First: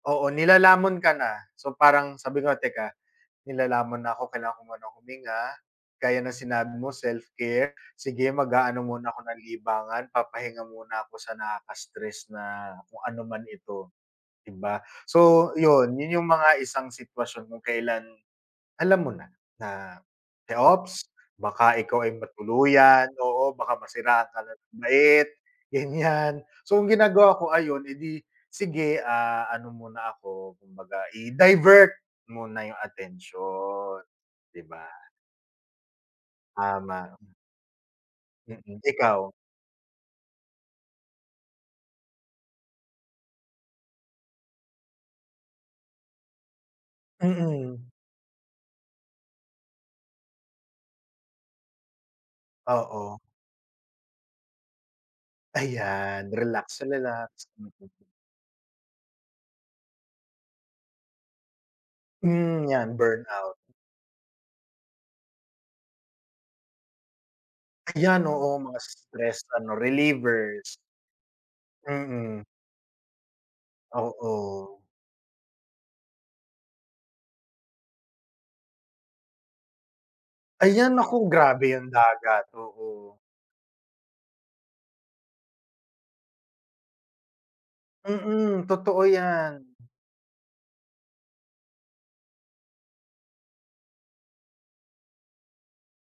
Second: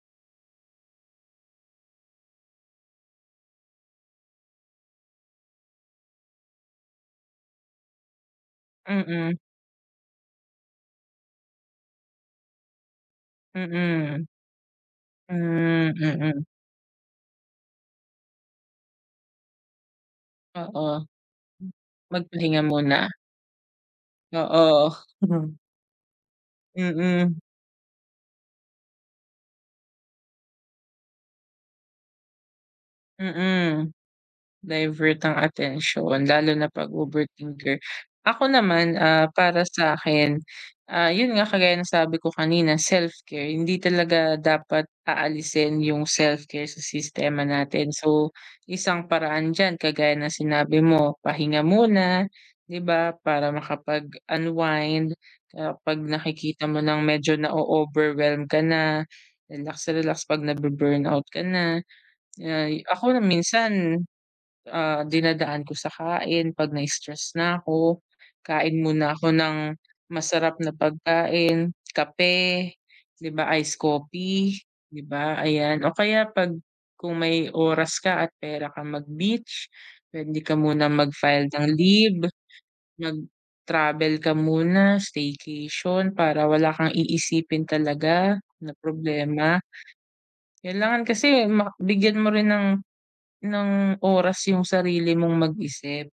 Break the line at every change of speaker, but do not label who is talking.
Oo, nilalamon ka na. So parang sabi ko, "Teka, nilalamon na ako. Kailangan ko munang huminga." Gaya ng sinabi mo self-care. Sige, mag-aano muna ako
Mm.
ng libangan, papahinga muna ako sa nakaka-stress na kung ano man ito,
Mm.
di ba? So
Hmm,
yun. Yun yung
mm.
mga isang sitwasyon kung kailan, alam mo na, na te,
Oo.
ops. Baka ikaw ay
Magpahinga muna.
matuluyan. Oo, baka masiraan ka ng
Oo.
bait, ganiyan. So, ginagawa
Mm.
ko, ayun, edi sige, ah, ano muna ako, kumbaga i-divert muna yung
Mm.
atensiyon. Di ba?
Divert ang atensiyon lalo na 'pag
Tama.
overthinker. Ako
Mm,
naman, ah,
ikaw?
para sa'kin, ah, yun nga, kagaya ng sabi ko kanina self-care. Hindi talaga dapat aalisin yung self-care sa sistema
Mm.
natin. So, isang paraan diyan kagaya ng sinabi mo pahinga muna, di ba?
Oo.
Para makapag-unwind, ah, 'pag
Ayan,
nakikita mo nang medyo
relax-relax. Mm.
na-o-overwhelmed ka na, relax-relax 'pag nabu-burnout ka na.
Hmm.
Ay,
'Yan,
ako,
burnout.
minsan, ah, dinadaan ko sa kain, 'pag na-stress na ako,
Ayan, oo. Mga
kain muna ako
stress
ng
ano,
masarap na
relievers.
pagkain,
Mm.
kape, di ba ice coffee,
Oo.
di ba ayan. O kaya 'pag kung may oras ka at pera kang mag-beach, puwede ka muna
Ayan. Naku,
mag-file ng
grabe 'yang
leave,
dagat, oo.
mag-travel ka muna, staycation, para wala kang iisipin talaga
Mm,
na
totoo
problema.
'yan.
Kailangan kasi ma bigyan mo rin ng ng oras yung sarili mong mag-isip.